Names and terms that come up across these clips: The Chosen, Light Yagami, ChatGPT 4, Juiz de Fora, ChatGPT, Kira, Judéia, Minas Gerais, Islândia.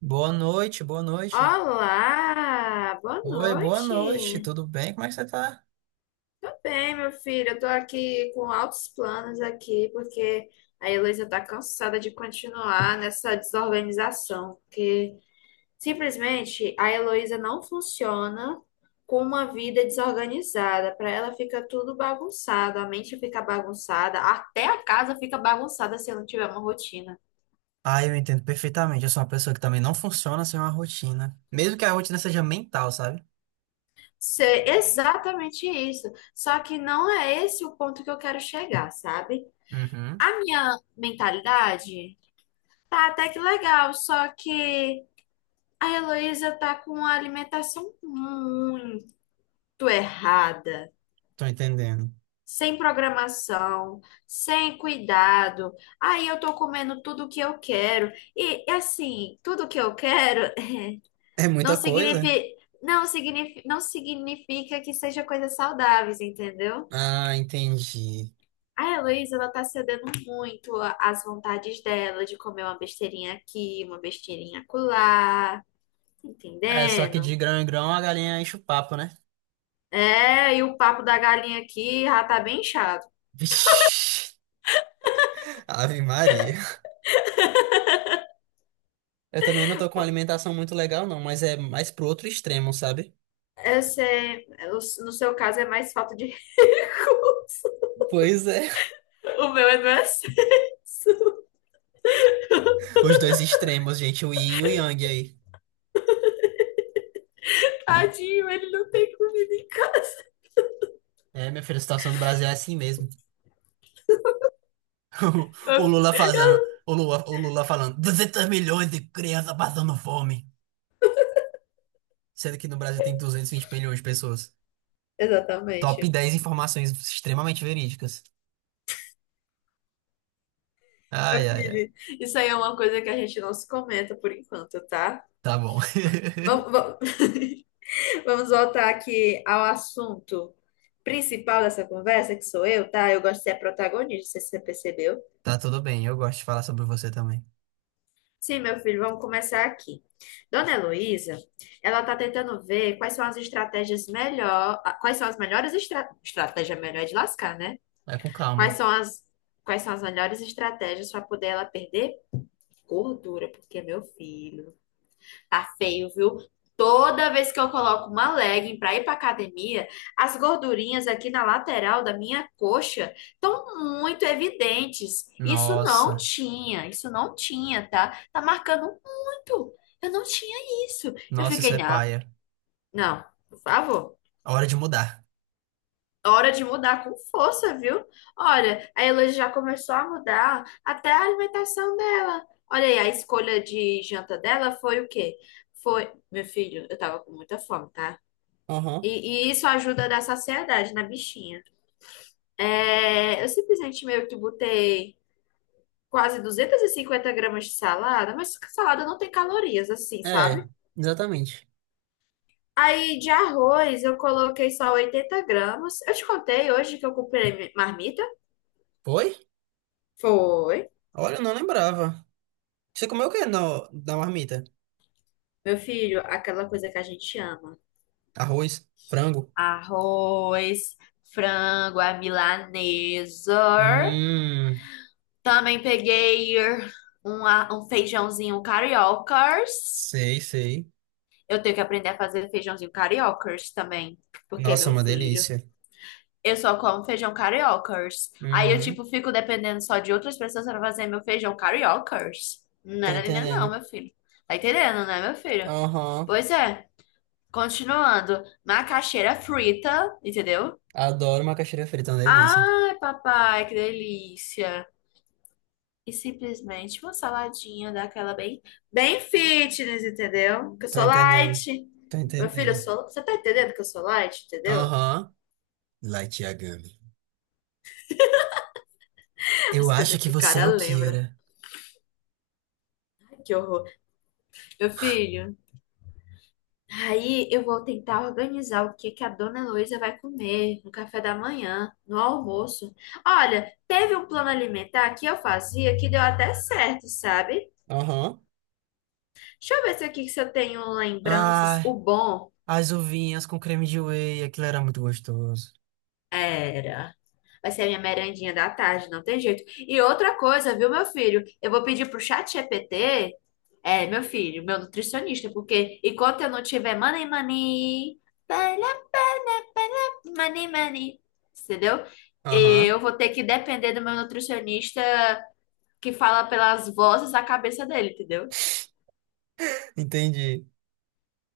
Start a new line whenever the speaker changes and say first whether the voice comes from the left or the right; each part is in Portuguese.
right: Boa noite, boa noite.
left: Olá, boa
right: Oi, boa noite,
left: noite.
right: tudo bem? Como é que você tá?
left: Tudo bem, meu filho? Eu tô aqui com altos planos aqui, porque a Heloísa tá cansada de continuar nessa desorganização, porque simplesmente a Heloísa não funciona com uma vida desorganizada. Para ela fica tudo bagunçado, a mente fica bagunçada, até a casa fica bagunçada se não tiver uma rotina.
right: Ah, eu entendo perfeitamente. Eu sou uma pessoa que também não funciona sem uma rotina. Mesmo que a rotina seja mental, sabe?
left: Ser exatamente isso. Só que não é esse o ponto que eu quero chegar, sabe?
right: Uhum,
left: A minha mentalidade tá até que legal, só que a Heloísa tá com uma alimentação muito errada,
right: tô entendendo.
left: sem programação, sem cuidado. Aí eu tô comendo tudo que eu quero. E assim, tudo que eu quero
right: É
left: não
right: muita coisa?
left: significa, não significa que seja coisas saudáveis, entendeu?
right: Ah, entendi.
left: A Heloísa, ela tá cedendo muito às vontades dela de comer uma besteirinha aqui, uma besteirinha acolá, tá
right: É, só que
left: entendendo?
right: de grão em grão a galinha enche o papo, né?
left: É, e o papo da galinha aqui já tá bem chato.
right: Vixe, Ave Maria. Eu também não tô com uma alimentação muito legal, não, mas é mais pro outro extremo, sabe?
left: Eu sei, no seu caso é mais falta de recursos.
right: Pois é.
left: O meu é do excesso.
right: Os dois extremos, gente, o yin e o yang aí.
left: Tadinho, ele não tem comida em casa.
right: É, minha filha, a situação do Brasil é assim mesmo.
left: Meu
right: O Lula
left: fi-
right: fazendo, o Lula falando 200 milhões de crianças passando fome, sendo que no Brasil tem 220 milhões de pessoas. Top
left: Exatamente.
right: 10 informações extremamente verídicas.
left: Meu
right: Ai, ai, ai.
left: filho, isso aí é uma coisa que a gente não se comenta por enquanto, tá?
right: Tá bom.
left: Vamos, Vamos voltar aqui ao assunto principal dessa conversa, que sou eu, tá? Eu gosto de ser a protagonista, não sei se você percebeu.
right: Tá tudo bem, eu gosto de falar sobre você também.
left: Sim, meu filho, vamos começar aqui. Dona Heloísa, ela tá tentando ver quais são as estratégias melhor, quais são as melhores estratégia melhor é de lascar, né?
right: Vai com
left: Quais
right: calma.
left: são as quais são as melhores estratégias para poder ela perder gordura, porque meu filho, tá feio, viu? Toda vez que eu coloco uma legging pra ir pra academia, as gordurinhas aqui na lateral da minha coxa estão muito evidentes.
right: Nossa,
left: Isso não tinha, tá? Tá marcando muito. Eu não tinha isso. Eu
right: nossa, isso
left: fiquei,
right: é
left: não,
right: paia.
left: não, por favor.
right: Hora de mudar.
left: Hora de mudar com força, viu? Olha, a Heloísa já começou a mudar até a alimentação dela. Olha aí, a escolha de janta dela foi o quê? Foi, meu filho, eu tava com muita fome, tá?
right: Uhum.
left: E isso ajuda a dar saciedade na bichinha. É, eu simplesmente meio que botei quase 250 gramas de salada, mas salada não tem calorias, assim, sabe?
right: É, exatamente.
left: Aí de arroz eu coloquei só 80 gramas. Eu te contei hoje que eu comprei marmita?
right: Foi?
left: Foi.
right: Olha, eu não lembrava. Você comeu o que no, da marmita?
left: Meu filho, aquela coisa que a gente ama.
right: Arroz? Frango?
left: Arroz, frango, a milanesa.
right: Hum,
left: Também peguei um feijãozinho cariocas.
right: sei, sei.
left: Eu tenho que aprender a fazer feijãozinho cariocas também, porque é
right: Nossa,
left: meu
right: uma
left: filho.
right: delícia.
left: Eu só como feijão cariocas. Aí eu,
right: Uhum.
left: tipo, fico dependendo só de outras pessoas para fazer meu feijão cariocas. Não,
right: Tô
left: não, não, não,
right: entendendo.
left: meu filho. Tá entendendo, né, meu filho?
right: Aham.
left: Pois é. Continuando, macaxeira frita, entendeu?
right: Adoro macaxeira frita, é uma delícia.
left: Ai, papai, que delícia. E simplesmente uma saladinha daquela bem, bem fitness, entendeu? Que eu
right: Tô
left: sou
right: entendendo.
left: light.
right: Tô
left: Meu filho, eu
right: entendendo.
left: sou. Você tá entendendo que eu sou light, entendeu?
right: Aham. Light Yagami. Eu
left: As
right: acho
left: coisas
right: que
left: que o
right: você
left: cara
right: é o
left: lembra.
right: Kira.
left: Ai, que horror. Meu filho, aí eu vou tentar organizar o que que a dona Heloísa vai comer no café da manhã, no almoço. Olha, teve um plano alimentar que eu fazia que deu até certo, sabe?
right: Aham.
left: Deixa eu ver se aqui se eu tenho lembranças. O
right: Ai,
left: bom
right: as uvinhas com creme de whey, aquilo era muito gostoso.
left: era. Vai ser a minha merendinha da tarde, não tem jeito. E outra coisa, viu, meu filho? Eu vou pedir pro chat ChatGPT, é, meu filho, meu nutricionista, porque enquanto eu não tiver money, money, para, para, money, money, entendeu?
right: Aham.
left: Eu vou ter que depender do meu nutricionista que fala pelas vozes da cabeça dele, entendeu?
right: Entendi.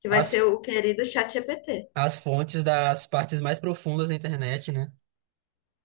left: Que vai ser
right: As,
left: o querido chat ChatGPT.
right: as fontes das partes mais profundas da internet, né?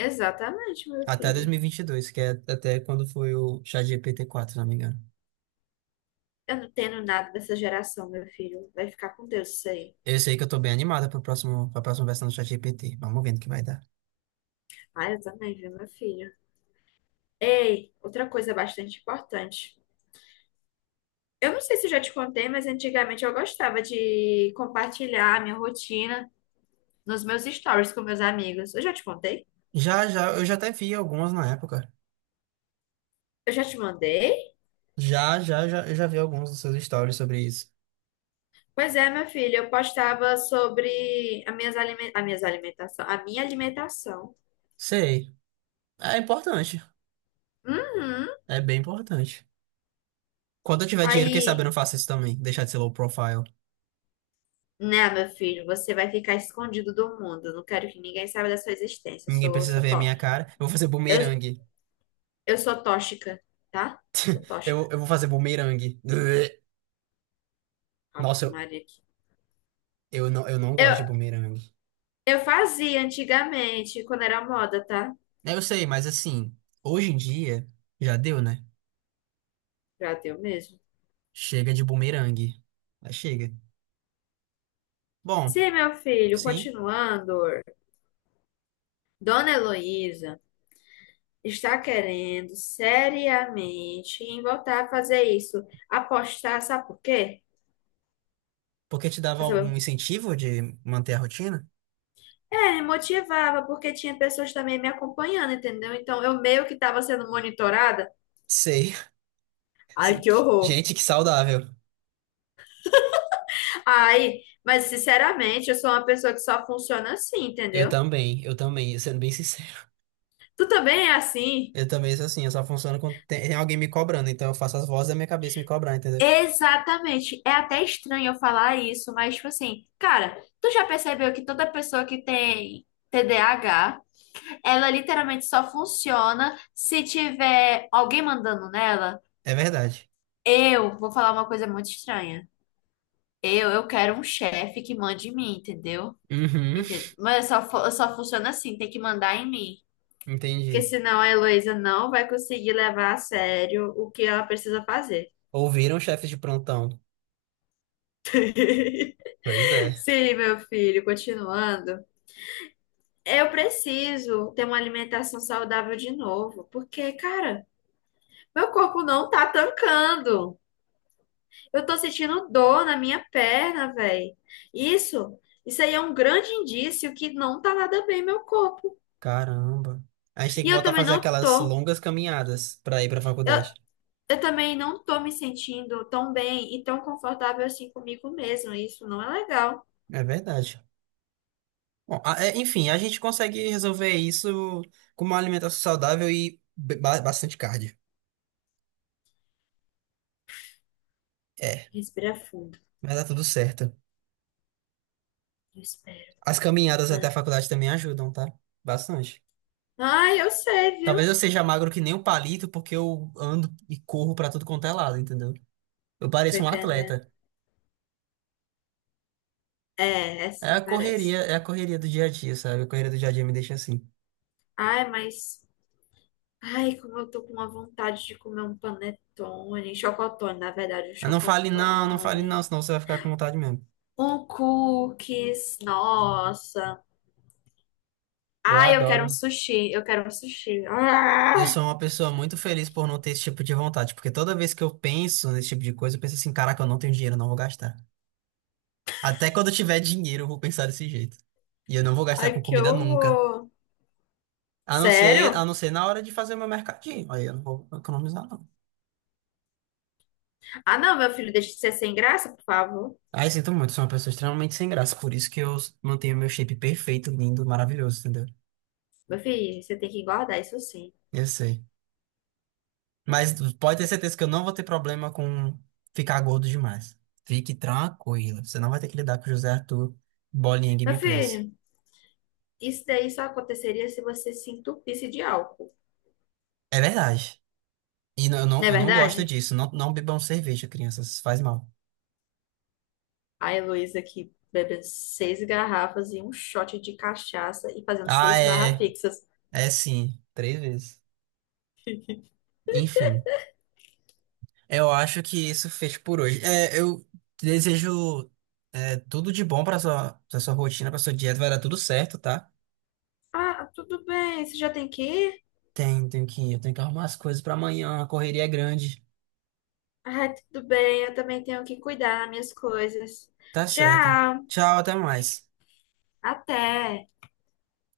left: Exatamente, meu
right: Até
left: filho.
right: 2022, que é até quando foi o ChatGPT 4, se não me engano.
left: Eu não entendo nada dessa geração, meu filho. Vai ficar com Deus isso aí.
right: Eu sei que eu tô bem animada pro próximo, pra próxima versão do ChatGPT. Vamos vendo o que vai dar.
left: Ah, eu também, viu, meu filho? Ei, outra coisa bastante importante. Eu não sei se eu já te contei, mas antigamente eu gostava de compartilhar a minha rotina nos meus stories com meus amigos. Eu já te contei?
right: Já, já, eu já até vi algumas na época.
left: Eu já te mandei?
right: Já, já, já, eu já vi alguns dos seus stories sobre isso.
left: Pois é, meu filho, eu postava sobre as as minhas alimentação, a minha alimentação.
right: Sei. É importante.
left: Uhum.
right: É bem importante. Quando eu tiver dinheiro, quem sabe eu
left: Aí,
right: não faço isso também. Deixar de ser low profile.
left: né, meu filho, você vai ficar escondido do mundo. Não quero que ninguém saiba da sua existência. Eu
right: Ninguém
left: sou,
right: precisa
left: sou
right: ver a
left: pobre.
right: minha cara. Eu vou fazer
left: Eu,
right: bumerangue.
left: eu sou tóxica, tá? Sou
right: Eu,
left: tóxica.
right: eu vou fazer bumerangue. Ugh.
left: Ave
right: Nossa,
left: Maria aqui.
right: eu não
left: Eu,
right: gosto de bumerangue.
left: eu fazia antigamente, quando era moda, tá?
right: Eu sei, mas assim, hoje em dia, já deu, né?
left: Pra teu mesmo.
right: Chega de bumerangue. Mas chega. Bom.
left: Sim, meu filho,
right: Sim.
left: continuando, Dona Heloísa está querendo seriamente em voltar a fazer isso. Apostar, sabe por quê?
right: Porque te dava
left: Pra saber-
right: algum incentivo de manter a rotina?
left: É, me motivava, porque tinha pessoas também me acompanhando, entendeu? Então eu meio que estava sendo monitorada.
right: Sei.
left: Ai, que horror!
right: Gente, que saudável.
left: Ai, mas sinceramente, eu sou uma pessoa que só funciona assim, entendeu?
right: Eu também, sendo bem sincero.
left: Tu também é assim?
right: Eu também sou assim, eu só funciono quando tem alguém me cobrando, então eu faço as vozes da minha cabeça me cobrar, entendeu?
left: Exatamente. É até estranho eu falar isso, mas tipo assim, cara, tu já percebeu que toda pessoa que tem TDAH, ela literalmente só funciona se tiver alguém mandando nela?
right: É verdade.
left: Eu vou falar uma coisa muito estranha. Eu quero um chefe que mande em mim, entendeu?
right: Uhum,
left: Mas eu só funciona assim, tem que mandar em mim. Porque
right: entendi.
left: senão a Heloísa não vai conseguir levar a sério o que ela precisa fazer.
right: Ouviram, chefe de prontão? Pois é.
left: Sim, meu filho, continuando. Eu preciso ter uma alimentação saudável de novo, porque, cara, meu corpo não tá tancando. Eu tô sentindo dor na minha perna, velho. Isso, isso aí é um grande indício que não tá nada bem meu corpo.
right: Caramba. A gente tem
left: E
right: que
left: eu
right: voltar a
left: também
right: fazer
left: não
right: aquelas
left: tô.
right: longas caminhadas pra ir pra
left: Eu,
right: faculdade.
left: eu também não tô me sentindo tão bem e tão confortável assim comigo mesma. Isso não é legal.
right: É verdade. Bom, é, enfim, a gente consegue resolver isso com uma alimentação saudável e bastante cardio. É,
left: Respira fundo.
right: mas dá tudo certo.
left: Eu espero.
right: As caminhadas até a
left: Né?
right: faculdade também ajudam, tá? Bastante.
left: Ai, eu sei,
right: Talvez
left: viu?
right: eu seja magro que nem um palito, porque eu ando e corro pra tudo quanto é lado, entendeu? Eu
left: Tô
right: pareço um
left: entendendo.
right: atleta.
left: É, é assim, parece.
right: É a correria do dia a dia, sabe? A correria do dia a dia me deixa assim.
left: Ai, mas. Ai, como eu tô com uma vontade de comer um panetone. Um chocotone, na verdade, um
right: Mas não fale não, não fale não,
left: chocotone.
right: senão você vai ficar com vontade mesmo.
left: Um cookies. Nossa.
right: Eu
left: Ai, eu quero um
right: adoro.
left: sushi. Eu quero um sushi.
right: Eu
left: Ah,
right: sou uma pessoa muito feliz por não ter esse tipo de vontade, porque toda vez que eu penso nesse tipo de coisa, eu penso assim, caraca, eu não tenho dinheiro, eu não vou gastar. Até quando eu tiver dinheiro, eu vou pensar desse jeito. E eu não vou gastar
left: ai,
right: com
left: que
right: comida nunca.
left: horror.
right: A
left: Sério?
right: não ser na hora de fazer o meu mercadinho. Aí eu não vou economizar, não.
left: Ah, não, meu filho, deixa de ser sem graça, por favor.
right: Aí sinto muito, sou uma pessoa extremamente sem graça. Por isso que eu mantenho meu shape perfeito, lindo, maravilhoso, entendeu?
left: Meu filho, você tem que engordar, isso sim.
right: Eu sei. Mas pode ter certeza que eu não vou ter problema com ficar gordo demais. Fique tranquilo. Você não vai ter que lidar com o José Arthur bolinha
left: Meu
right: Game Please.
left: filho. Isso daí só aconteceria se você se entupisse de álcool,
right: É verdade. E não- eu não,
left: não é
right: eu não gosto
left: verdade?
right: disso. Não, não bebam cerveja, crianças. Faz mal.
left: A Heloísa aqui bebendo 6 garrafas e um shot de cachaça e fazendo
right: Ah,
left: seis barra
right: é.
left: fixas.
right: É sim. Três vezes. Enfim. Eu acho que isso fez por hoje. É, eu desejo é, tudo de bom para sua, pra sua rotina, para sua dieta, vai dar tudo certo, tá?
left: Ah, tudo bem, você já tem que ir?
right: Tem, eu tenho que arrumar as coisas para amanhã, a correria é grande.
left: Ah, tudo bem, eu também tenho que cuidar das minhas coisas.
right: Tá certo.
left: Tchau,
right: Tchau, até mais.
left: até.